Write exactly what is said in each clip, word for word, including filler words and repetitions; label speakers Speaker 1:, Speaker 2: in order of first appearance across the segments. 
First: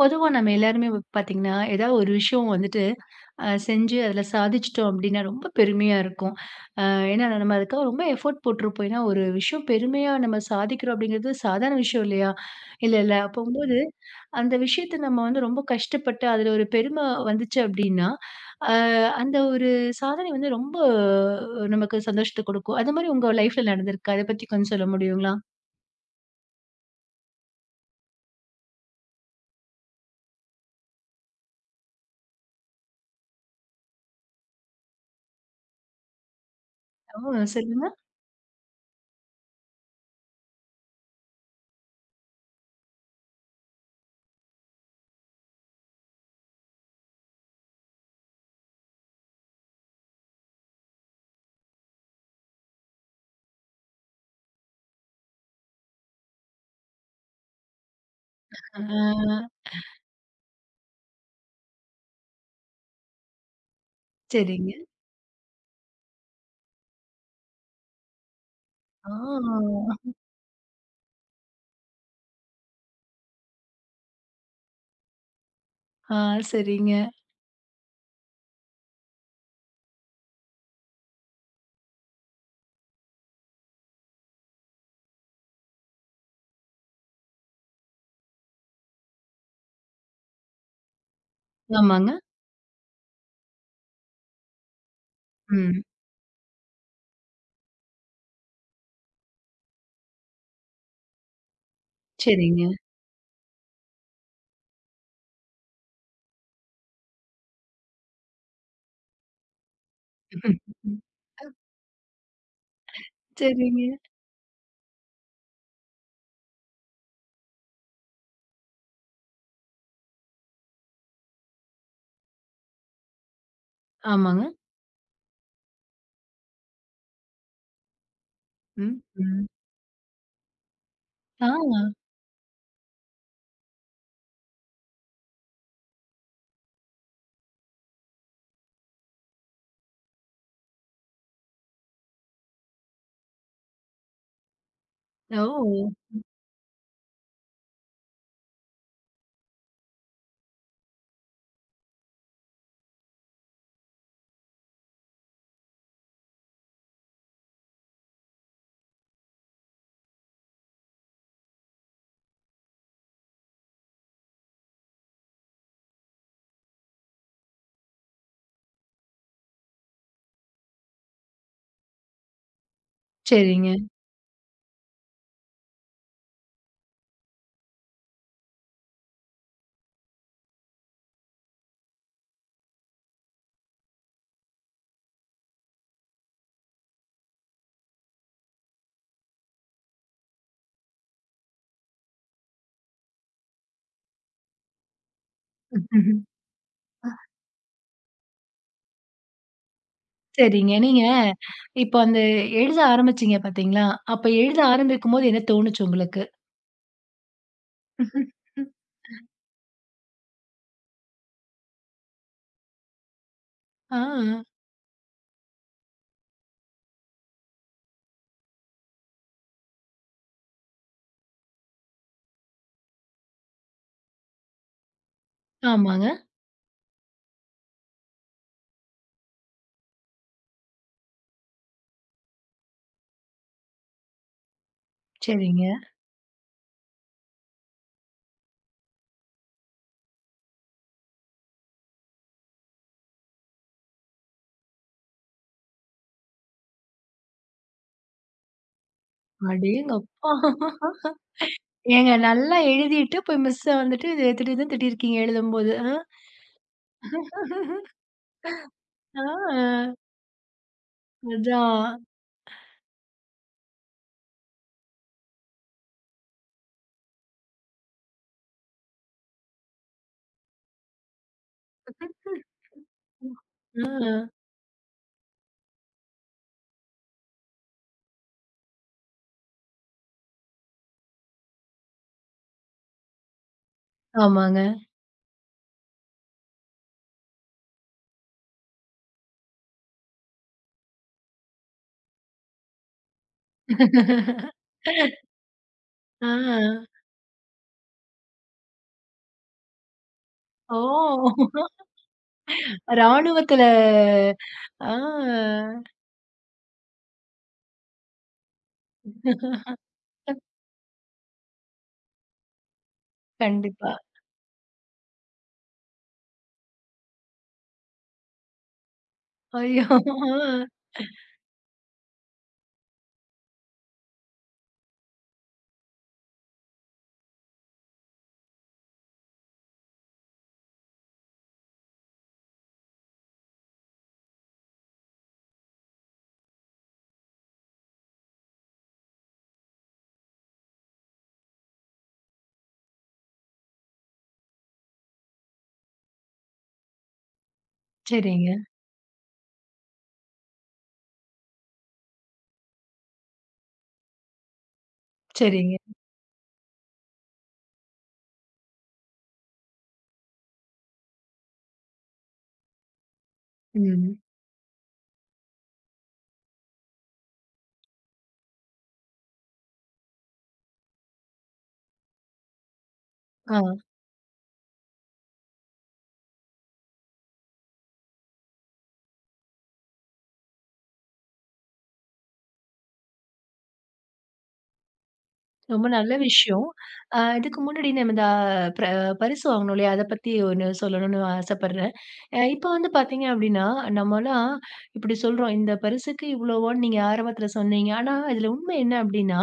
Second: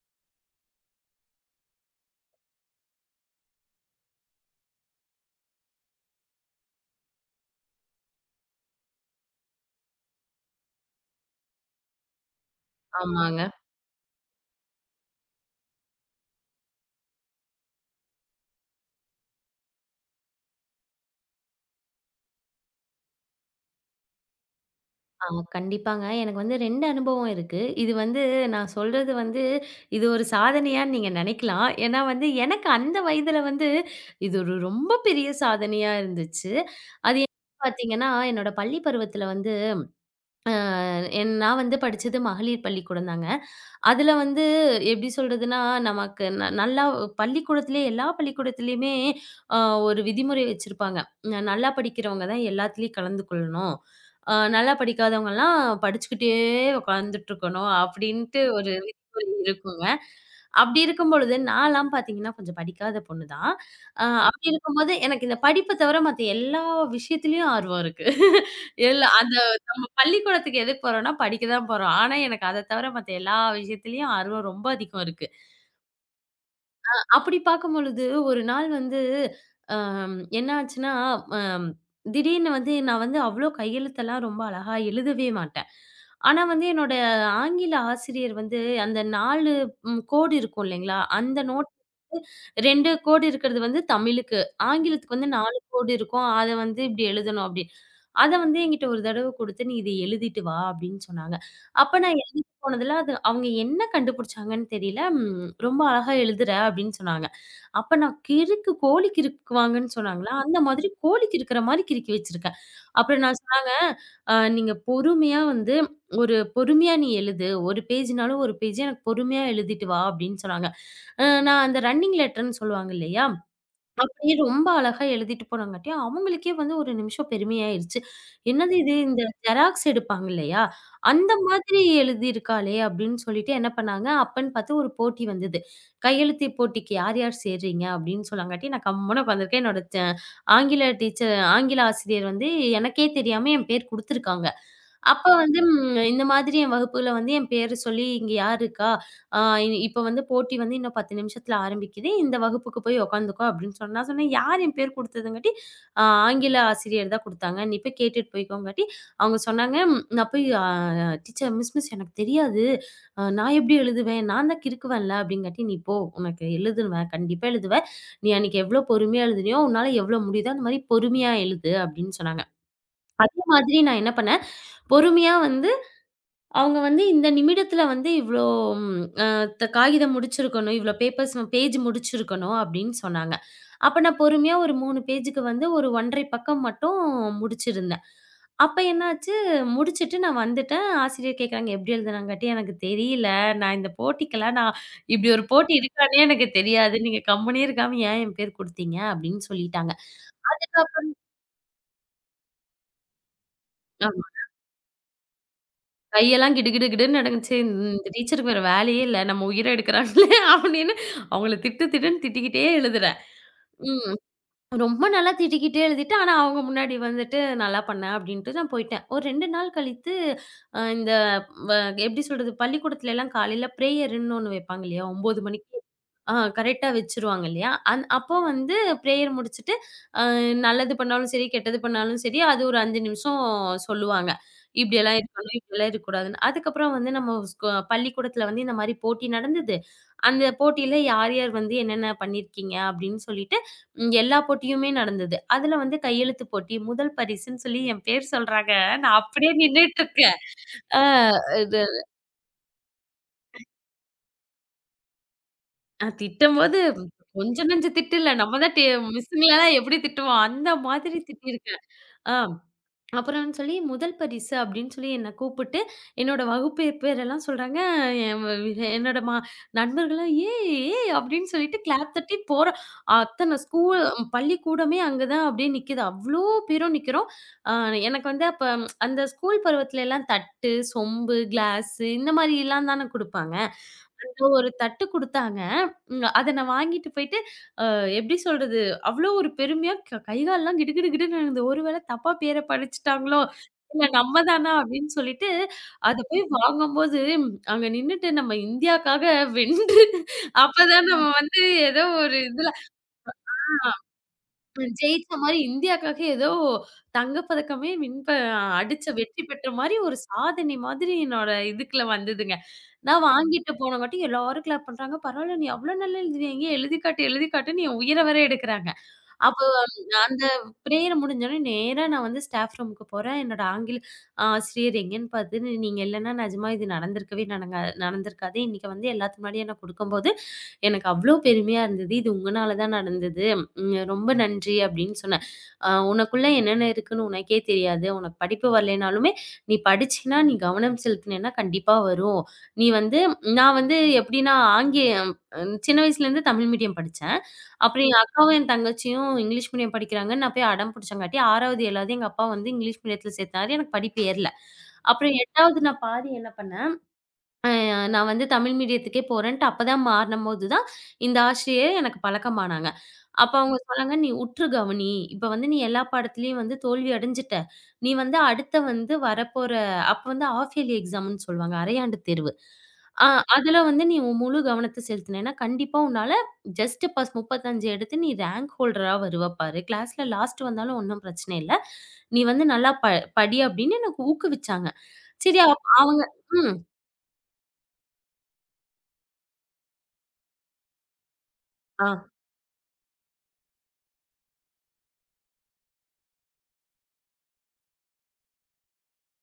Speaker 1: பொதுவா நம்ம எல்லாருமே வ பாத்தீங்கன்னா, ஏதாவது ஒரு விஷயம் வந்துட்டு அ செஞ்சு அதில சாதிச்சுட்டோம் அப்டின்னா, ரொம்ப பெருமையா இருக்கும். அ ஏன்னா நம்ம அதுக்காக ரொம்ப எஃபோர்ட் போட்டிருப்போம். ஏன்னா ஒரு விஷயம் பெருமையா நம்ம சாதிக்கிறோம் அப்படிங்கிறது சாதாரண விஷயம் இல்லையா? இல்ல, இல்ல.
Speaker 2: ஆமாங்க.
Speaker 1: அப்போம்போது அந்த விஷயத்த நம்ம வந்து ரொம்ப கஷ்டப்பட்டு அதில ஒரு பெருமை வந்துச்சு அப்படின்னா, அ அந்த ஒரு சாதனை வந்து ரொம்ப அஹ், நமக்கு சந்தோஷத்த குடுக்கும். அது மாரி உங்க லைஃப்ல நடந்திருக்கா? அத பத்தி கொஞ்சம் சொல்ல முடியுங்களா?
Speaker 2: ஆமா, கண்டிப்பாங்க. எனக்கு வந்து இரண்டு அனுபவம் இருக்கு. இது வந்து நான் சொல்றது வந்து, இது ஒரு சாதனையான்னு நீங்க நெனைக்கலாம். ஏன்னா வந்து எனக்கு அந்த வயதுல வந்து, இது ஒரு ரொம்ப பெரிய சாதனையா இருந்துச்சு. அது
Speaker 1: ஓ!
Speaker 2: என்னன்னு
Speaker 1: சொல்லுங்க.
Speaker 2: பாத்தீங்கன்னா, என்னோட பள்ளி பருவத்துல வந்து என் நான் வந்து படிச்சது மகளிர் பள்ளிக்கூடம்தாங்க. அதுல வந்து எப்படி சொல்றதுன்னா, நமக்கு ந நல்லா பள்ளிக்கூடத்திலே எல்லா பள்ளிக்கூடத்திலயுமே அ ஒரு விதிமுறை வச்சிருப்பாங்க. ந நல்லா படிக்கிறவங்க தான் எல்லாத்துலயும் கலந்து கொள்ளணும். அ நல்லா படிக்காதவங்கலாம் படிச்சுக்கிட்டே உட்காந்துட்டு இருக்கணும் அப்படின்ட்டு ஒரு விதிமுறை
Speaker 1: ஆ.
Speaker 2: இருக்குங்க. அப்படி இருக்கும்பொழுது நான்லாம் பார்த்தீங்கன்னா, கொஞ்சம் படிக்காத பொண்ணு தான். அ அப்படி
Speaker 1: சரிங்க.
Speaker 2: இருக்கும்போது எனக்கு இந்த படிப்ப தவிர மத்த எல்லா விஷயத்துலயும் ஆர்வம் இருக்கு. எல்லா
Speaker 1: ஆ.
Speaker 2: அந்த நம்ம பள்ளிக்கூடத்துக்கு எதுக்கு போறோம்னா, படிக்க தான் போறோம். ஆனா, எனக்கு அத தவிர மத்த எல்லா விஷயத்துலயும் ஆர்வம் ரொம்ப அதிகம் இருக்கு.
Speaker 1: ஆ. சரிங்க.
Speaker 2: அப்படி பார்க்கும் பொழுது, ஒரு நாள் வந்து அம் என்ன ஆச்சுன்னா, அம் திடீர்னு வந்து நான் வந்து அவ்ளோ கையெழுத்தெல்லாம் ரொம்ப அழகா எழுதவே மாட்டேன். ஆனா வந்து என்னோட ஆங்கில ஆசிரியர் வந்து அந்த நான்கு ம் கோடு இருக்கும் இல்லைங்களா? அந்த நோட்
Speaker 1: ஆமாங்க.
Speaker 2: இரண்டு கோடு இருக்கிறது வந்து தமிழுக்கு. ஆங்கிலத்துக்கு வந்து நான்கு
Speaker 1: ம்.
Speaker 2: கோடு இருக்கும். அத வந்து இப்படி எழுதணும் அப்படின்னு. அத வந்து என்கிட்ட ஒரு தடவ குடுத்து, "நீ இத எழுதிட்டு வா" அப்படின்னு சொன்னாங்க. அப்ப நான்
Speaker 1: சரிங்க.
Speaker 2: போனதுல அது அவங்க என்ன கண்டுபிடிச்சாங்கன்னு தெரியல. ம் ரொம்ப அழகா எழுதுற அப்டின்னு சொன்னாங்க. அப்ப நான் கிறுக்கு கோழி கிறுக்குவாங்கன்னு சொன்னாங்களா, அந்த மாதிரி கோழி கிறுக்குற மாரி கிறுக்கி வச்சிருக்கேன். அப்புறம் நான் சொன்னாங்க,
Speaker 1: சரிங்க.
Speaker 2: "அ நீங்க பொறுமையா வந்து ஒரு பொறுமையா நீ எழுது. ஒரு பேஜ்னாலும் ஒரு பேஜ் எனக்கு பொறுமையா எழுதிட்டு வா" அப்டின்னு சொன்னாங்க. அ நான் அந்த ரன்னிங் லெட்டர்ன்னு சொல்லுவாங்க இல்லையா? அப்படியே
Speaker 1: ஆமாங்க.
Speaker 2: ரொம்ப அழகா எழுதிட்டு போனாங்காட்டி, அவங்களுக்கே வந்து ஒரு நிமிஷம் பெருமையாயிருச்சு. என்னது இது
Speaker 1: ம்.
Speaker 2: இந்த
Speaker 1: ம்.
Speaker 2: ஜெராக்ஸ் எடுப்பாங்க இல்லையா? அந்த
Speaker 1: ஆ.
Speaker 2: மாதிரி எழுதியிருக்காளே அப்படின்னு சொல்லிட்டு என்ன பண்ணாங்க, அப்பன்னு பார்த்து ஒரு போட்டி வந்தது. கையெழுத்து போட்டிக்கு யார் யார் சேர்றீங்க அப்படின்னு சொன்னாங்காட்டி, நான் கம்முனு உட்காந்துருக்கேன். என்னோட ட ஆங்கில டீச்சர் ஆங்கில ஆசிரியர் வந்து எனக்கே தெரியாம என் பேர் குடுத்துருக்காங்க. அப்ப வந்து
Speaker 1: ஓ!
Speaker 2: ம் இந்த மாதிரி என் வகுப்புல வந்து என் பேர சொல்லி, "இங்க யார் இருக்கா? ஆ இனி இப்ப வந்து போட்டி வந்து இன்னும் பத்து நிமிஷத்துல ஆரம்பிக்குது. இந்த வகுப்புக்கு போய் உட்காந்துக்கோ" அப்படின்னு சொன்னா, நான் சொன்னேன் யார் என் பேர் குடுத்ததுங்காட்டி, ஆ ஆங்கில ஆசிரியர் தான் குடுத்தாங்க. நீ போய் கேட்டுட்டு போய்க்கோங்காட்டி, அவங்க சொன்னாங்க. ம், நான் போய் ஆ டீச்சர் மிஸ் மிஸ் எனக்கு தெரியாது. அ நான் எப்படி எழுதுவேன்? நான் தான் கிறுக்குவேன்ல அப்படிங்காட்டி, நீ போ உனக்கு எழுதுவேன் கண்டிப்பா எழுதுவ. நீ அன்னைக்கு எவ்வளோ பொறுமையா எழுதினியோ, உன்னால எவ்வளோ முடியுதோ அந்த மாரி பொறுமையா எழுது அப்படின்னு சொன்னாங்க. அதே
Speaker 1: சரிங்க.
Speaker 2: மாதிரி நான் என்ன பண்ணேன், பொறுமையா வந்து அவங்க வந்து இந்த நிமிடத்துல வந்து இவ்ளோ ம் அ த காகிதம் முடிச்சிருக்கணும். இவ்ளோ பேப்பர்ஸ் பேஜ் முடிச்சிருக்கணும் அப்படின்னு சொன்னாங்க. அப்ப நான் பொறுமையா ஒரு மூன்று பேஜுக்கு வந்து ஒரு 1 அரை பக்கம் மட்டும் முடிச்சிருந்தேன். அப்ப என்னாச்சு, முடிச்சுட்டு நான் வந்துட்டேன். ஆசிரியர் கேட்குறாங்க, "எப்படி எழுதுனாங்கட்டி?" "எனக்கு தெரியல. நான் இந்த போட்டிக்கெல்லாம் நான் இப்படி ஒரு போட்டி இருக்கான்னே எனக்கு தெரியாது. நீங்க கம்முனே இருக்காம ஏன் என் பேர் குடுத்தீங்க?" அப்படின்னு சொல்லிட்டாங்க.
Speaker 1: சரிங்க.
Speaker 2: இதுக்கப்
Speaker 1: நீங்க இப்போ அந்த எழுத ஆரம்பிச்சீங்க பார்த்தீங்களா? அப்ப எழுத ஆரம்பிக்கும்போது என்ன தோணுச்சு உங்களுக்கு?
Speaker 2: கையெல்லாம் கிடுகிடு கிடுன்னு நடுங்குச்சு. இந்த டீச்சருக்கு வேற வேலையே இல்ல. நம்ம உயிர எடுக்குறாங்களே அப்படின்னு அவங்கள திட்டு திட்டுன்னு திட்டிக்கிட்டே எழுதுறேன்.
Speaker 1: ஆ.
Speaker 2: ம். ரொம்ப நல்லா திட்டிக்கிட்டே எழுதிட்டேன். ஆனா, அவங்க முன்னாடி வந்துட்டு நல்லா பண்ண அப்படின்ட்டு நான் போயிட்டேன். ஒரு இரண்டு நாள் கழித்து அ இந்த வ எப்படி சொல்றது? பள்ளிக்கூடத்துலலாம் காலையில பிரேயர்ன்னு ஒண்ணு வைப்பாங்க இல்லையா? ஒன்பது மணிக்கு.
Speaker 1: ஆமாங்க.
Speaker 2: ஆ கரெக்ட்டா வச்சுருவாங்க இல்லையா? அந் அப்போ வந்து பிரேயர் முடிச்சுட்டு நல்லது பண்ணாலும் சரி, கெட்டது பண்ணாலும் சரி, அது ஒரு ஐந்து நிமிஷம் சொல்லுவாங்க. இப்படியெல்லாம் இருக்கணும்,
Speaker 1: சரிங்க.
Speaker 2: இப்படியெல்லாம் இருக்கக்கூடாதுன்னு. அதுக்கப்புறம் வந்து நம்ம ஸ்கூ பள்ளிக்கூடத்தில வந்து இந்த மாரி போட்டி நடந்தது. அந்த போட்டியில யார் யார் வந்து என்னென்ன பண்ணியிருக்கீங்க அப்படின்னு சொல்லிட்டு, ம் எல்லா போட்டியுமே நடந்தது. அதில வந்து கையெழுத்து போட்டி முதல் பரிசுன்னு சொல்லி என் பேர் சொல்றாங்க. நான் அப்படியே
Speaker 1: அடேங்கப்பா!
Speaker 2: நின்னுட்டுருக்கேன். ஆ இது
Speaker 1: ஏங்க நல்லா எழுதிட்டு போய் மிஸ்ஸ வந்துட்டு திடீர்னு திட்டியிருக்கீங்க எழுதும்போது. ஆ.
Speaker 2: நான் திட்டும்போது கொஞ்சம் நஞ்சம் திட்டு இல்ல. நம்ம தான் டீ மிஸ்ஸுங்களலாம்
Speaker 1: ஆ.
Speaker 2: எப்படி திட்டுவோம், அந்த மாதிரி திட்டியிருக்கேன்.
Speaker 1: அதான்.
Speaker 2: ஆ அப்புறம்னு சொல்லி முதல் பரிசு அப்படின்னு சொல்லி என்ன கூப்பிட்டு, என்னோட வகுப்பு பேரெல்லாம் சொல்றாங்க. என் வ வி- என்னோட மா நண்பர்கள்லாம் "ஏய்! ஏய்!" அப்படின்னு சொல்லிட்டு கிளாப் தட்டி போறோம். அத்தன ஸ்கூல்
Speaker 1: ம்.
Speaker 2: பள்ளிக்கூடமே அங்க தான் அப்படியே நிக்குது. அவ்ளோ பேரும் நிக்கிறோம். அ எனக்கு வந்து அப்ப ம், அந்த ஸ்கூல் பருவத்திலலாம் தட்டு, சொம்பு, கிளாஸு இந்த மாரிலாம் தானே குடுப்பாங்க. அந்த
Speaker 1: ஆமாங்க.
Speaker 2: ஒரு தட்டு குடுத்தாங்க. ம் அத நான் வாங்கிட்டு போயிட்டு, அ எப்படி சொல்றது? அவ்ளோ ஒரு பெருமையா க கை கால்லாம் கிடு கிடு கிடுன்னு நடுங்குது. ஒரு வேள தப்பா பேர படிச்சுட்டாங்களோ? இல்ல நம்ம தானா? அப்படின்னு சொல்லிட்டு, அத
Speaker 1: ஆ.
Speaker 2: போய் வாங்கும்போது, அங்க நின்னுட்டு நம்ம இந்தியாக்காக வென்று அப்பதான் நம்ம
Speaker 1: ஓ!
Speaker 2: வந்து ஏதோ ஒரு இதுல
Speaker 1: ராணுவத்துல.
Speaker 2: அ
Speaker 1: ஆ.
Speaker 2: ஜெயிச்ச மாரி இந்தியாக்காக ஏதோ தங்கப்பதக்கமே வின் ப அடிச்ச வெற்றி பெற்ற மாரி ஒரு சாதனை மாதிரி என்னோட இதுக்குள்ள வந்ததுங்க. நான் வாங்கிட்டு
Speaker 1: கண்டிப்பா.
Speaker 2: போனங்காட்டி எல்லாரும் கிளாப் பண்றாங்க. "பரவால்ல நீ அவ்ளோ நல்லா எழுதுவியா? இங்கேயே எழுதி காட்டு, எழுதி காட்டுன்னு" என் உயிர வேற எடுக்குறாங்க.
Speaker 1: ஐயோ!
Speaker 2: நான் அந்த
Speaker 1: ஆ.
Speaker 2: பிரேயர் முடிஞ்சோனே நேரா நான் வந்து ஸ்டாஃப் ரூமுக்கு போறேன். என்னோட ஆங்கில ஆசிரியர் எங்கேன்னு பார்த்து, "நீங்க இல்லன்னா நிஜமா இது நடந்திருக்கவே நடங்கா நடந்திருக்காது. இன்னைக்கு வந்து எல்லாத்து முன்னாடியும் நான் குடுக்கும்போது, எனக்கு அவ்ளோ பெருமையா இருந்தது. இது உங்கனால தான் நடந்தது. ம் ரொம்ப நன்றி" அப்படின்னு சொன்னேன். "அ உனக்குள்ள என்னென்ன இருக்குன்னு உனக்கே தெரியாது. உனக்கு படிப்பு வரலைனாலுமே, நீ படிச்சீன்னா, நீ கவனம் செலுத்துனேன்னா கண்டிப்பா வரும். நீ வந்து" நான் வந்து எப்படின்னா ஆங்கிலம் சின்ன வயசுலேருந்து தமிழ் மீடியம் படிச்சேன். அப்படி
Speaker 1: சரிங்க,
Speaker 2: அக்காவும், என் தங்கச்சியும் இங்கிலீஷ் மீடியம் படிக்கிறாங்கன்னு நான் போய் அடம் பிடிச்சங்காட்டி 6வது, 7வது எங்க அப்பா வந்து இங்கிலீஷ் மீடியத்தில சேர்த்தாரு. எனக்கு படிப்பு ஏறல. அப்புறம்
Speaker 1: சரிங்க.
Speaker 2: 8வது நான் பாதி என்ன பண்ணேன், அஹ் நான் வந்து தமிழ் மீடியத்துக்கே போறேன்ட்டு அப்பதான் மாறுனம்போது தான், இந்த ஆசிரியர் எனக்கு பழக்கமானாங்க. அப்ப அவங்க சொன்னாங்க,
Speaker 1: ம்.
Speaker 2: "நீ உற்று கவனி. இப்ப வந்து நீ எல்லா பாடத்திலயும் வந்து தோல்வி அடைஞ்சுட்ட. நீ வந்து அடுத்த வந்து வரப்போற" அப்ப வந்து ஹால்ஃப் இயர்லி எக்ஸாம்ன்னு சொல்லுவாங்க. அரையாண்டு தேர்வு. அ அதுல
Speaker 1: ஆ.
Speaker 2: வந்து நீ உன் முழு கவனத்த செலுத்தினேன்னா, கண்டிப்பா உன்னால ஜஸ்ட் பாஸ் முப்பத்தி ஐந்து எடுத்து நீ ரேங்க் ஹோல்டரா வருவ பாரு. கிளாஸ்ல லாஸ்ட் வந்தாலும் ஒண்ணும் பிரச்சனை இல்ல. நீ வந்து நல்லா ப படி அப்படின்னு எனக்கு ஊக்குவிச்சாங்க. சரி, அப்
Speaker 1: ரொம்ப நல்ல
Speaker 2: அவங்க
Speaker 1: விஷயம்.
Speaker 2: ம்.
Speaker 1: அ இதுக்கு முன்னாடி நம்ம இந்த பிர பரிசு வாங்குனோம் இல்லையா? அத பத்தி ஒண்ணு சொல்லணும்னு ஆசைப்படுறேன்.
Speaker 2: ஆ
Speaker 1: அ இப்ப வந்து பார்த்தீங்க அப்டின்னா, நம்மலாம் இப்டி சொல்றோம். இந்த பரிசுக்கு இவ்வளோவான்னு நீங்க ஆரம்பத்துல சொன்னீங்க. ஆனா இதுல உண்மை என்ன அப்டின்னா,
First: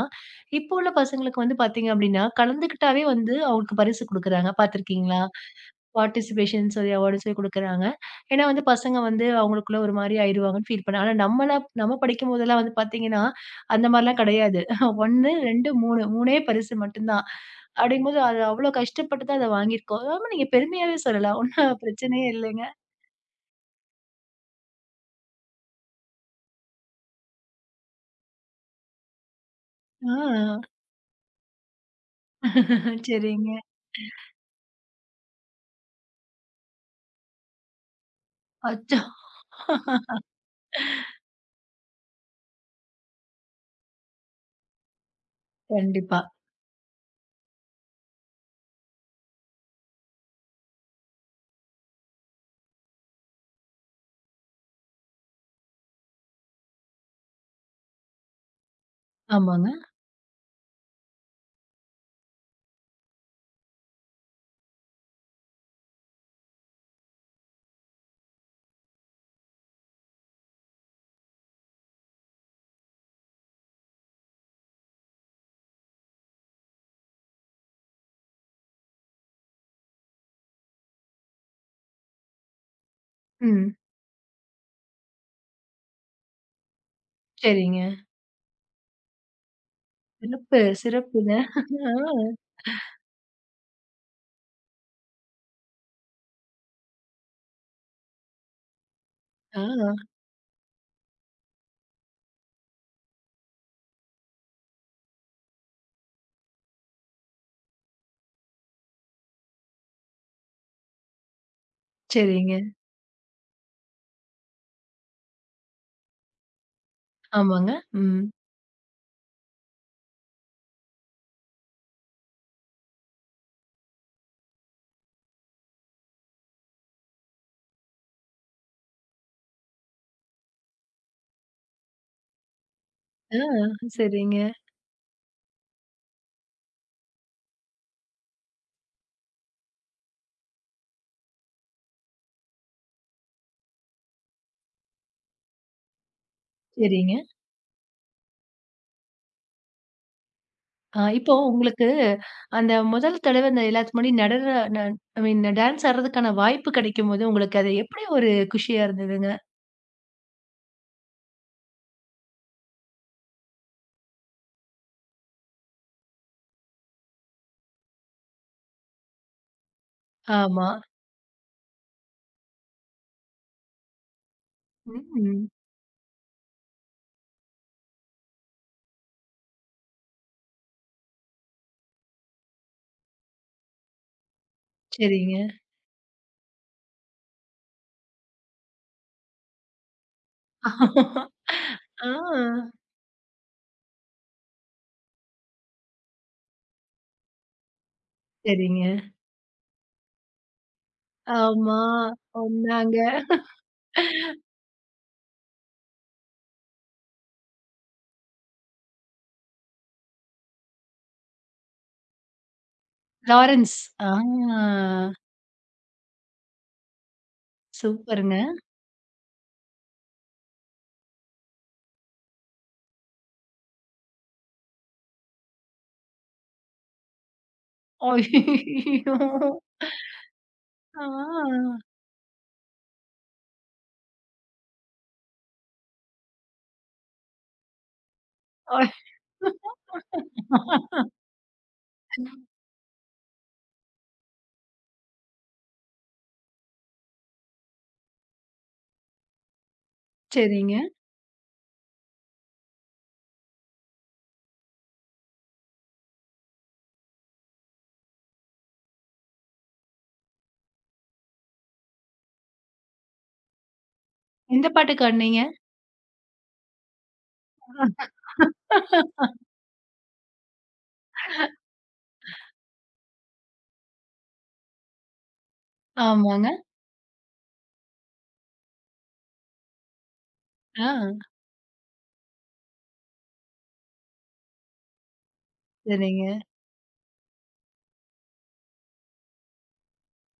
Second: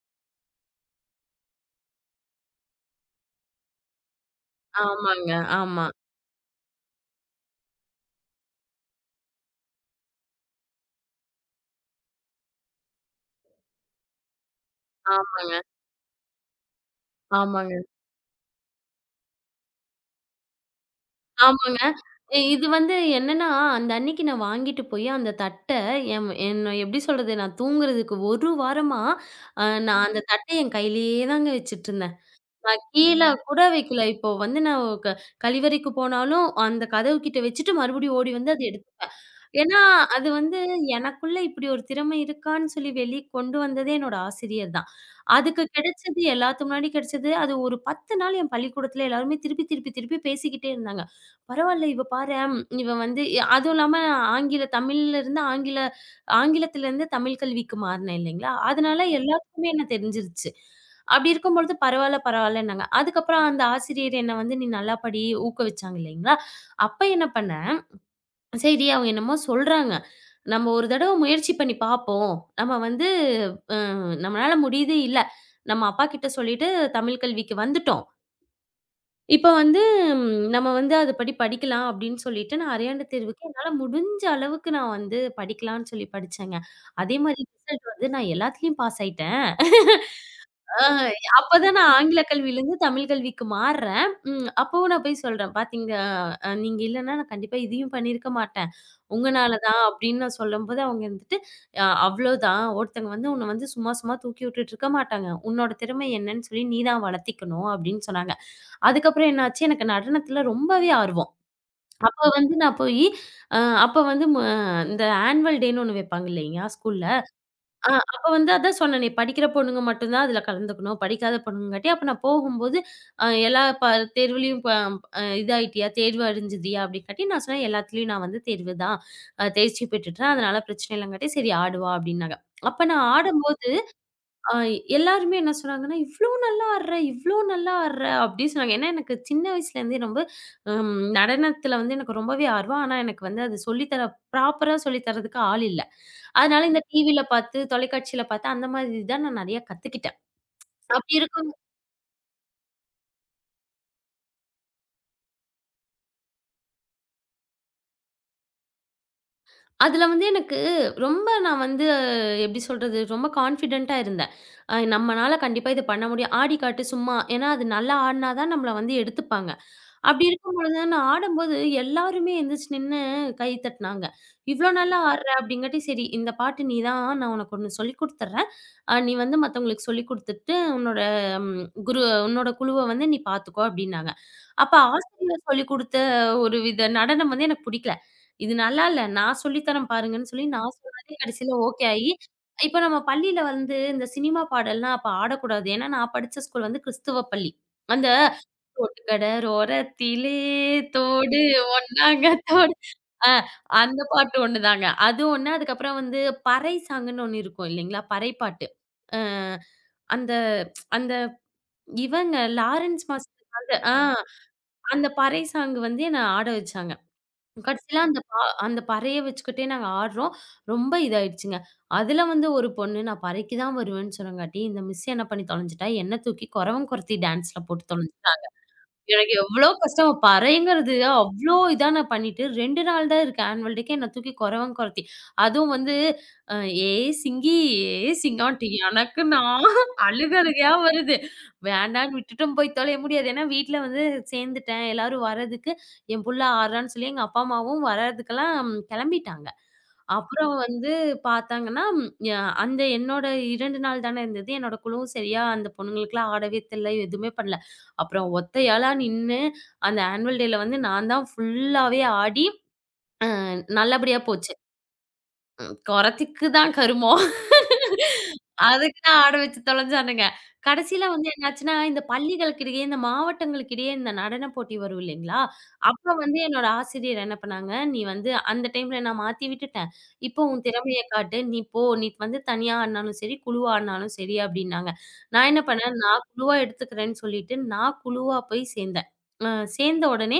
Speaker 1: இப்போ உள்ள பசங்களுக்கு வந்து பார்த்தீங்க அப்டின்னா, கலந்துக்கிட்டாவே வந்து அவங்களுக்கு பரிசு குடுக்குறாங்க. பார்த்துருக்கீங்களா?
Speaker 2: ஆமாங்க. ஆமா.
Speaker 1: பார்ட்டிசிபேஷன் சொல்லி அவார்ட்ஸே குடுக்குறாங்க. ஏன்னா வந்து பசங்க வந்து அவங்களுக்குள்ள ஒரு மாரி ஆயிருவாங்கன்னு ஃபீல் பண்ணேன். ஆனா நம்மளா நம்ம படிக்கும்போதெல்லாம் வந்து பார்த்தீங்கன்னா, அந்த மாரிலாம் கிடையாது. ஒன்று,
Speaker 2: ஆமாங்க.
Speaker 1: இரண்டு, மூன்று மூன்று பரிசு மட்டும் தான்.
Speaker 2: ஆமாங்க.
Speaker 1: அப்படிங்கும்போது அது அவ்ளோ கஷ்டப்பட்டு தான் அத வாங்கியிருக்கோம். ஆமா நீங்க பெருமையாவே சொல்லலாம். ஒண்ணும்
Speaker 2: ஆமாங்க.
Speaker 1: பிரச்சனையே
Speaker 2: இ
Speaker 1: இல்லைங்க.
Speaker 2: இது வந்து என்னன்னா, அந்த அன்னைக்கு நான் வாங்கிட்டு போய் அந்த தட்ட எம் என்ன எப்படி சொல்றது? நான் தூங்குறதுக்கு ஒரு வாரமா, அ நான்
Speaker 1: ஆ.
Speaker 2: அந்த தட்ட என் கையிலேயே தாங்க வச்சுட்டு இருந்தேன். கீழ
Speaker 1: சரிங்க.
Speaker 2: கூட வைக்கல. இப்போ வந்து நான் க கழிவறைக்கு போனாலும் அந்த கதவு கிட்ட வச்சுட்டு மறுபடியும் ஓடி வந்து அத
Speaker 1: அச்சோ!
Speaker 2: எடுத்துப்பேன். ஏன்னா, அது வந்து எனக்குள்ள இப்படி ஒரு திறமை இருக்கான்னு சொல்லி வெளிய கொண்டு வந்ததே என்னோட ஆசிரியர் தான். அதுக்கு
Speaker 1: கண்டிப்பா.
Speaker 2: கிடைச்சது எல்லாத்து முன்னாடி கிடைச்சது. அது ஒரு பத்து நாள் என் பள்ளிக்கூடத்துல எல்லாருமே திருப்பி, திருப்பி, திருப்பி பேசிக்கிட்டே இருந்தாங்க. "பரவால்ல இவ பாரேன், இவ வந்து" இ- அதுவும் இல்லாம ஆங்கில தமிழ்லருந்து ஆங்கில ஆங்கிலத்திலருந்து தமிழ் கல்விக்கு மாறுனேன் இல்லைங்களா? அதனால
Speaker 1: ஆமாங்க.
Speaker 2: எல்லாத்துக்குமே என்ன தெரிஞ்சிருச்சு. அப்படி இருக்கும்பொழுது பரவால்ல, பரவால்லன்னாங்க. அதுக்கப்புறம் அந்த ஆசிரியர் என்ன வந்து, "நீ நல்லா படி" ஊக்குவிச்சாங்க இல்லைங்களா? அப்ப என்ன பண்ணேன், சரி அவங்க என்னமோ சொல்றாங்க. நம்ம ஒரு தடவ முயற்சி பண்ணி பார்ப்போம். நம்ம வந்து நம்மளால முடியுது இல்ல. நம்ம அப்பா கிட்ட சொல்லிட்டு தமிழ் கல்விக்கு வந்துட்டோம். இப்ப வந்து ம், நம்ம வந்து அதுபடி படிக்கலாம் அப்படின்னு சொல்லிட்டு, நான் அரையாண்டு தேர்வுக்கு என்னால
Speaker 1: ம்.
Speaker 2: முடிஞ்ச அளவுக்கு நான் வந்து படிக்கலான்னு சொல்லி படிச்சேங்க. அதே மாரி
Speaker 1: சரிங்க.
Speaker 2: ரிசல்ட் வந்து நான் எல்லாத்துலயும் பாஸ் ஆயிட்டேன்.
Speaker 1: சிறப்பு,
Speaker 2: ஆ
Speaker 1: சிறப்புங்க.
Speaker 2: அப்பதான் நான் ஆங்கில கல்வியிலருந்து தமிழ் கல்விக்கு மாறுறேன். ம் அப்பவும் நான் போய் சொல்றேன். "பாத்தீங்க அ நீங்க இல்லன்னா நான் கண்டிப்பா இதையும் பண்ணியிருக்க மாட்டேன். உங்கனால
Speaker 1: ஆ,
Speaker 2: தான்"
Speaker 1: ஆ.
Speaker 2: அப்படின்னு நான் சொல்லும்போது அவங்க இருந்துட்டு, "அ அவ்ளோதான். ஒருத்தங்க வந்து உன்ன வந்து சும்மா சும்மா தூக்கி விட்டுட்டு இருக்க மாட்டாங்க. உன்னோட திறமை என்னன்னு சொல்லி நீ தான் வளர்த்திக்கணும்" அப்படின்னு சொன்னாங்க. அதுக்கப்புறம் என்னாச்சு எனக்கு நடனத்துல ரொம்பவே ஆர்வம். அப்ப வந்து
Speaker 1: சரிங்க.
Speaker 2: நான் போயி, அ அப்ப வந்து ம இந்த ஆனுவல் டேன்னு ஒண்ணு வைப்பாங்க இல்லைங்களா? ஸ்கூல்ல.
Speaker 1: ஆமாங்க.
Speaker 2: ஆ
Speaker 1: ம்.
Speaker 2: அப்ப வந்து அதான் சொன்னேனே, படிக்கிற பொண்ணுங்க மட்டும் தான் அதுல கலந்துக்கணும். படிக்காத பொண்ணுங்கங்காட்டி, அப்ப நான் போகும்போது, அ எல்லா ப தேர்வுலயும் ப அ இதாயிட்டியா? தேர்வு அடைஞ்சுதியா? அப்படிங்காட்டி நான் சொன்னேன், எல்லாத்துலயும் நான் வந்து தேர்வு தான். அ தேர்ச்சி பெற்றுட்டேன். அதனால பிரச்சனை இல்லங்காட்டி, சரி ஆடுவா அப்படின்னாங்க. அப்ப நான்
Speaker 1: ஆ.
Speaker 2: ஆடும்போது,
Speaker 1: சரிங்க,
Speaker 2: அ எல்லாருமே என்ன சொன்னாங்கன்னா, "இவ்ளோ நல்லா ஆடுற! இவ்ளோ நல்லா ஆடுற!" அப்படின்னு சொன்னாங்க. ஏன்னா எனக்கு சின்ன வயசுலேருந்தே ரொம்ப ம் நடனத்துல வந்து எனக்கு ரொம்பவே ஆர்வம். ஆனா எனக்கு வந்து அது சொல்லி தர ப்ராப்பரா சொல்லி தரதுக்கு ஆள் இல்ல. அதனால இந்த
Speaker 1: சரிங்க.
Speaker 2: டிவில பார்த்து, தொலைக்காட்சியில பார்த்து அந்த மாதிரி தான் நான் நெறைய கத்துக்கிட்டேன்.
Speaker 1: ஆ
Speaker 2: அப்படி
Speaker 1: இப்போ
Speaker 2: இருக்கும்
Speaker 1: உங்களுக்கு அந்த முதல் தடவ அந்த எல்லாத்துக்கு முன்னாடி நடன ந ஐ மீன் டான்ஸ் ஆடுறதுக்கான வாய்ப்பு கிடைக்கும்போது, உங்களுக்கு அது எப்படி ஒரு குஷியா இருந்ததுங்க?
Speaker 2: அதுல வந்து எனக்கு ரொம்ப நான் வந்து எப்படி சொல்றது? ரொம்ப கான்ஃபிடென்ட்டா இருந்தேன். அ நம்மனால கண்டிப்பா இது பண்ண முடியும். ஆடி காட்டு சும்மா. ஏன்னா அது நல்லா ஆடுனா தான் நம்மள வந்து எடுத்துப்பாங்க. அப்படி
Speaker 1: ஆமா.
Speaker 2: இருக்கும்பொழுது நான் ஆடும்போது எல்லாருமே எந்திரிச்சு நின்னு கை தட்டினாங்க. "இவ்ளோ நல்லா ஆடுற"
Speaker 1: ம்.
Speaker 2: அப்படிங்காட்டி, "சரி இந்த பாட்டு நீ தான். நான் உனக்கு ஒண்ணு சொல்லிக் குடுத்துர்றேன். அ நீ வந்து மத்தவங்களுக்கு சொல்லிக் குடுத்துட்டு உன்னோட ம் குரு உன்னோட குழுவ வந்து நீ பார்த்துக்கோ" அப்படின்னாங்க. அப்ப
Speaker 1: சரிங்க.
Speaker 2: ஆசிரியர் சொல்லிக் குடுத்த ஒரு வித நடனம் வந்து எனக்கு புடிக்கல. இது நல்லா இல்ல. நான் சொல்லி தரேன் பாருங்கன்னு சொல்லி நான் சொன்னதே கடைசியில ஓகே ஆயி,
Speaker 1: ஆ.
Speaker 2: இப்ப நம்ம பள்ளியில வந்து இந்த சினிமா பாடல்லாம் அப்ப ஆடக்கூடாது. ஏன்னா நான் படிச்ச ஸ்கூல் வந்து கிறிஸ்துவ பள்ளி. அந்த
Speaker 1: சரிங்க.
Speaker 2: "பொட்டுக்கட ரோரத்திலே தோடு
Speaker 1: ஆமா.
Speaker 2: ஒன்னாங்க தோடு"
Speaker 1: ஒண்ணாங்க.
Speaker 2: ஆ அந்த பாட்டு ஒண்ணுதாங்க. அது ஒண்ணு. அதுக்கப்புறம் வந்து பறை சாங்குன்னு ஒண்ணு இருக்கும் இல்லீங்களா? பறை பாட்டு. அ அந்த அந்த இவங்க லாரன்ஸ் மாஸ்டர்
Speaker 1: லாரன்ஸ்.
Speaker 2: வந்து ஆ
Speaker 1: ஆ.
Speaker 2: அந்த பறை சாங் வந்து என்ன ஆட வச்சாங்க. கடைசியில அந்த
Speaker 1: சூப்பருங்க.
Speaker 2: பா அந்த பறைய வச்சுக்கிட்டே நாங்க ஆடுறோம். ரொம்ப இதாயிடுச்சுங்க. அதுல வந்து ஒரு பொண்ணு நான் பறைக்கு தான் வருவேன்னு சொன்னங்காட்டி, இந்த மிஸ் என்ன பண்ணி தொலைஞ்சுட்டா, என்ன தூக்கி கொரவன் கொரத்தி டான்ஸ்ல போட்டு தொலைஞ்சுட்டா.
Speaker 1: ஐயய்யோ!
Speaker 2: எனக்கு எவ்ளோ கஷ்டம் பறைங்கிறது அவ்ளோ
Speaker 1: ஆ.
Speaker 2: இதா நான் பண்ணிட்டு இரண்டு நாள் தான் இருக்கு ஆனுவல் டேக்கே என்ன தூக்கி கொரவன் கொரத்தி. அதுவும் வந்து அ "ஏய் சிங்கி, ஏய் சிங்காண்டி"
Speaker 1: ஐ-
Speaker 2: எனக்கு நான் அழுக அழுகையா வருது. வேண்டான்னு விட்டுட்டும் போய் தொலைய முடியாது. ஏன்னா வீட்ல வந்து சேர்ந்துட்டேன். எல்லாரும் வரதுக்கு என் புள்ள ஆடுறான்னு சொல்லி எங்க அப்பா, அம்மாவும் வரதுக்கெல்லாம் கிளம்பிட்டாங்க. அப்புறம்
Speaker 1: சரிங்க.
Speaker 2: வந்து பார்த்தாங்கன்னா, ம், ய அந்த என்னோட இரண்டு நாள் தானே இருந்தது. என்னோட குழுவும் சரியா அந்த பொண்ணுங்களுக்கெல்லாம் ஆடவே தெரியல, எதுவுமே பண்ணல. அப்புறம் ஒத்தையாளா நின்னு அந்த ஆனுவல் டேல வந்து நான் தான் ஃபுல்லாவே ஆடி அ நல்லபடியா போச்சு.
Speaker 1: எந்த பாட்டுக்கு ஆடுனீங்க?
Speaker 2: ம். கொறச்சுக்கு தான் கருமம். அதுக்கு தான் ஆட வச்சு தொலைஞ்சானுங்க. கடைசியில வந்து என்னாச்சுன்னா, இந்த பள்ளிகளுக்கிடையே, இந்த மாவட்டங்களுக்கிடையே இந்த நடன போட்டி வரும் இல்லைங்களா? அப்ப வந்து
Speaker 1: ஆமாங்க.
Speaker 2: என்னோட ஆசிரியர் என்ன பண்ணாங்க, "நீ வந்து அந்த டைம்ல நான் மாத்தி விட்டுட்டேன். இப்போ உன்
Speaker 1: ஆ.
Speaker 2: திறமைய காட்டு. நீ போ. நீ வந்து தனியா ஆடுனாலும் சரி, குழுவா ஆடுனாலும் சரி" அப்படின்னாங்க. நான் என்ன பண்ணேன், நான்
Speaker 1: சரிங்க.
Speaker 2: குழுவா எடுத்துக்கிறேன்னு சொல்லிட்டு, நான் குழுவா போய் சேர்ந்தேன். அ சேர்ந்த உடனே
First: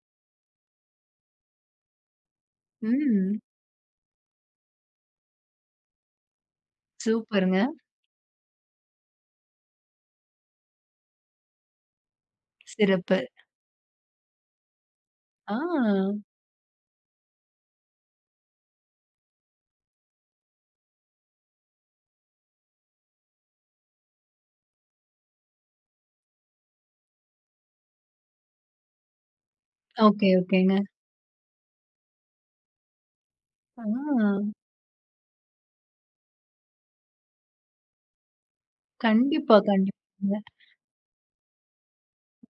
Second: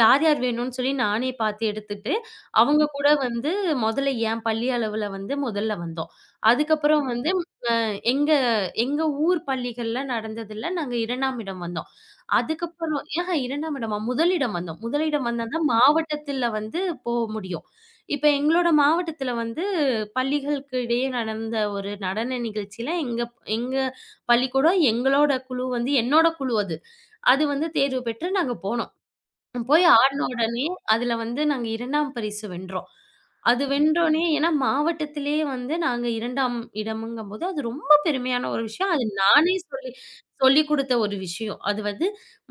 Speaker 2: யார் யார் வேணும்னு சொல்லி நானே பார்த்து எடுத்துட்டு, அவங்க கூட
Speaker 1: ம்.
Speaker 2: வந்து முதல்ல என் பள்ளி அளவுல வந்து முதல்ல வந்தோம். அதுக்கப்புறம் வந்து
Speaker 1: சூப்பருங்க.
Speaker 2: ம- எங்க எங்க ஊர் பள்ளிகள்ல நடந்ததுல நாங்க 2ஆம் இடம் வந்தோம். அதுக்கப்புறம்
Speaker 1: சிறப்பு.
Speaker 2: ஆஹா 2ஆம் இடமா, முதலிடம் வந்தோம். முதலிடம் வந்தா
Speaker 1: ஆ.
Speaker 2: தான் மாவட்டத்தில வந்து போ முடியும். இப்ப எங்களோட மாவட்டத்தில வந்து பள்ளிகளுக்கு இடையே நடந்த ஒரு நடன நிகழ்ச்சியில எங்க எங்க பள்ளிக்கூடம், எங்களோட குழு வந்து என்னோட குழு அது. அது வந்து தேர்வு பெற்று நாங்க போனோம். போய் ஆடுன
Speaker 1: ஓகே,
Speaker 2: உடனே,
Speaker 1: ஓகேங்க.
Speaker 2: அதுல வந்து நாங்க 2ஆம் பரிசு வென்றோம். அது
Speaker 1: ஆ.
Speaker 2: வென்றோனே ஏன்னா மாவட்டத்திலேயே வந்து நாங்க 2ஆம் இடம்ங்கும்போது, அது ரொம்ப பெருமையான ஒரு விஷயம். அது நானே
Speaker 1: கண்டிப்பா,
Speaker 2: சொல்லி
Speaker 1: கண்டிப்பாங்க.
Speaker 2: சொல்லிக் குடுத்த ஒரு விஷயம். அது வந்து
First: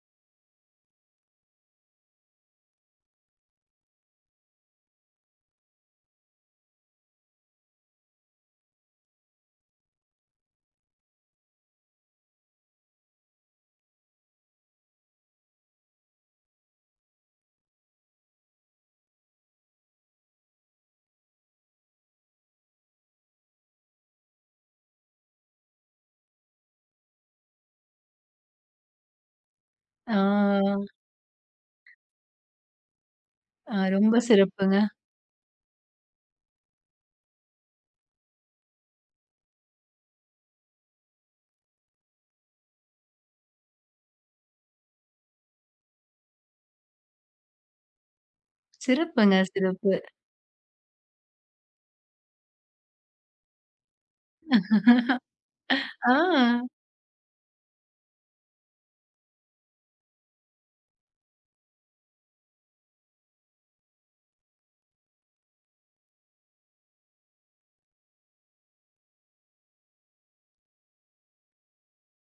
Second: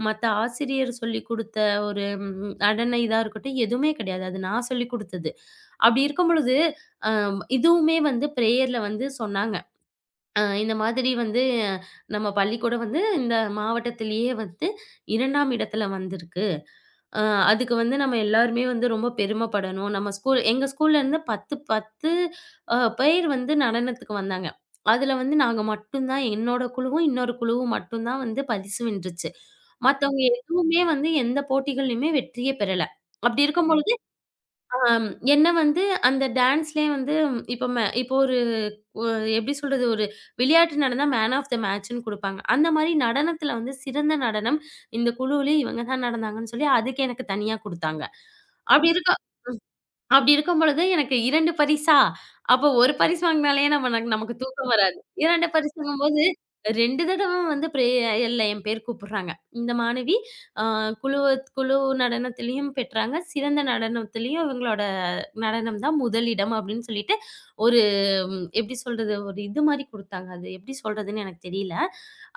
Speaker 2: மத்த ஆசிரியர் சொல்லிக் குடுத்த ஒரு ம் நடன இதா இருக்கட்டும், எதுவுமே கிடையாது. அது நான் சொல்லிக் குடுத்தது. அப்படி இருக்கும் பொழுது, இதுவுமே வந்து பிரேயர்ல வந்து சொன்னாங்க. அ இந்த மாதிரி வந்து நம்ம பள்ளிக்கூடம் வந்து இந்த மாவட்டத்திலேயே வந்து 2ஆம் இடத்துல வந்திருக்கு. அ அதுக்கு வந்து நம்ம எல்லாருமே வந்து ரொம்ப பெருமைப்படணும். நம்ம ஸ்கூல் எங்க ஸ்கூல்ல இருந்து பத்து பத்து அ பேர் வந்து நடனத்துக்கு வந்தாங்க. அதுல வந்து நாங்க மட்டும் தான் என்னோட குழுவும், இன்னொரு குழுவும் மட்டும் தான் வந்து பரிசு வென்றுச்சு.
Speaker 1: ஆ,
Speaker 2: மத்தவங்க எதுவுமே வந்து எந்த போட்டிகள்லயுமே வெற்றியே பெறல. அப்படி இருக்கும்
Speaker 1: ஆ
Speaker 2: பொழுது
Speaker 1: ரொம்ப சிறப்புங்க.
Speaker 2: என்ன வந்து அந்த டான்ஸ்லயே வந்து இப்ப ம இப்போ ஒரு ஒ எப்படி சொல்றது? ஒரு விளையாட்டு நடந்தா மேன் ஆஃப் த மேட்ச்சுன்னு குடுப்பாங்க. அந்த மாரி நடனத்துல வந்து சிறந்த நடனம் இந்த குழுவுலயே இவங்க தான் நடந்தாங்கன்னு சொல்லி அதுக்கு எனக்கு தனியா குடுத்தாங்க. அப்படி இருக்க
Speaker 1: சிறப்புங்க, சிறப்பு.
Speaker 2: அப்படி இருக்கும் பொழுது எனக்கு இரண்டு பரிசா? அப்போ ஒரு பரிசு வாங்கினாலே நம்ம ந நமக்கு தூக்கம் வராது. இரண்டு பரிசுங்கும்போது
Speaker 1: ஆ.
Speaker 2: இரண்டு தடவ வந்து பிரேயர்ல என் பேர் கூப்பிடுறாங்க. இந்த மாணவி அ குழு குழு நடனத்திலயும் பெற்றாங்க. சிறந்த நடனத்திலயும் இவங்களோட நடனம் தான் முதலிடம் அப்படின்னு சொல்லிட்டு ஒரு ம், எப்படி சொல்றது? ஒரு இது மாரி குடுத்தாங்க. அது எப்படி சொல்றதுன்னு எனக்கு தெரியல.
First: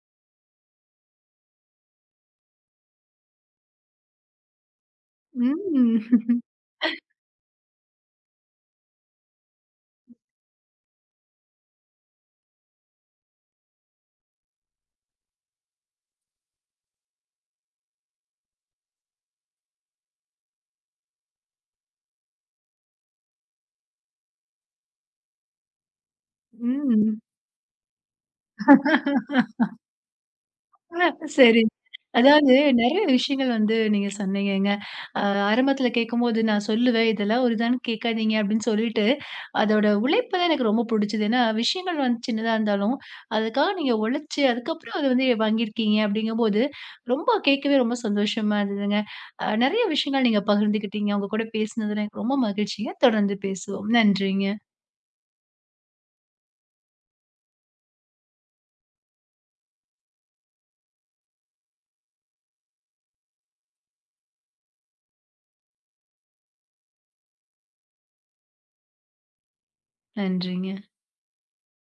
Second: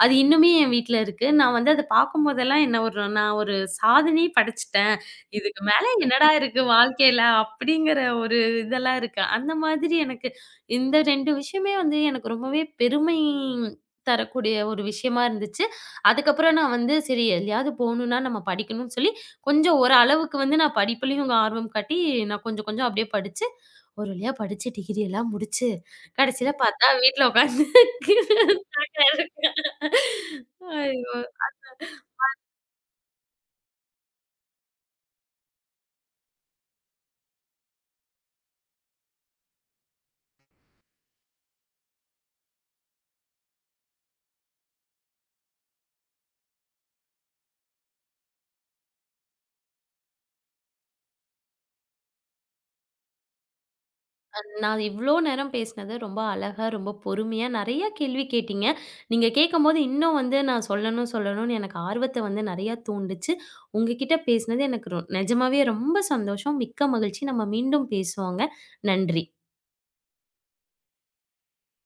Speaker 2: அது இன்னுமே என் வீட்ல இருக்கு. நான் வந்து அத பார்க்கும்போதெல்லாம் என்ன ஒரு நான் ஒரு சாதனை படைச்சுட்டேன். இதுக்கு மேல
Speaker 1: ம்.
Speaker 2: என்னடா இருக்கு வாழ்க்கையில அப்படிங்கிற ஒரு இதெல்லாம் இருக்கு. அந்த மாதிரி எனக்கு இந்த இரண்டு விஷயமே வந்து எனக்கு ரொம்பவே பெருமை தரக்கூடிய ஒரு விஷயமா இருந்துச்சு. அதுக்கப்புறம் நான் வந்து சரி எதுலயாவது போணும்னா நம்ம படிக்கணும்னு சொல்லி, கொஞ்சம் ஒரு அளவுக்கு வந்து நான் படிப்புலயும் ஆர்வம் காட்டி நான் கொஞ்சம் கொஞ்சம் அப்படியே படிச்சு, ஒரு வழியா படிச்சு டிகிரி எல்லாம் முடிச்சு, கடைசியில பார்த்தா
Speaker 1: ம்.
Speaker 2: வீட்ல உட்காந்து
Speaker 1: ஆ.
Speaker 2: ஐயோ!
Speaker 1: சரி. அதாவது நெறைய விஷயங்கள் வந்து நீங்க சொன்னீங்கங்க. அ ஆரம்பத்துல கேட்கும்போது நான் சொல்லுவேன், இதெல்லாம் ஒரு இதான்னு கேட்காதீங்க அப்படின்னு சொல்லிட்டு, அதோட உழைப்பு தான் எனக்கு ரொம்ப புடிச்சது. ஏன்னா விஷயங்கள் வந்து சின்னதா இருந்தாலும், அதுக்காக நீங்க உழைச்சு, அதுக்கப்புறம் அத வந்து வாங்கியிருக்கீங்க அப்படிங்கும்போது, ரொம்ப கேட்கவே ரொம்ப சந்தோஷமா இருந்ததுங்க. அ நெறைய விஷயங்கள் நீங்க பகிர்ந்துக்கிட்டீங்க. உங்க கூட பேசினதுல எனக்கு ரொம்ப மகிழ்ச்சிங்க. தொடர்ந்து பேசுவோம். நன்றிங்க.
Speaker 2: நான் இவ்ளோ நேரம் பேசினது ரொம்ப அழகா, ரொம்ப பொறுமையா நெறைய கேள்வி கேட்டீங்க. நீங்க கேட்கும்போது இன்னும் வந்து நான் சொல்லணும், சொல்லணும்னு எனக்கு ஆர்வத்த வந்து நெறையா தூண்டுச்சு. உங்ககிட்ட பேசினது எனக்கு ரொ நெஜமாவே ரொம்ப சந்தோஷம். மிக்க மகிழ்ச்சி. நம்ம மீண்டும் பேசுவோங்க. நன்றி.
Speaker 1: நன்றிங்க.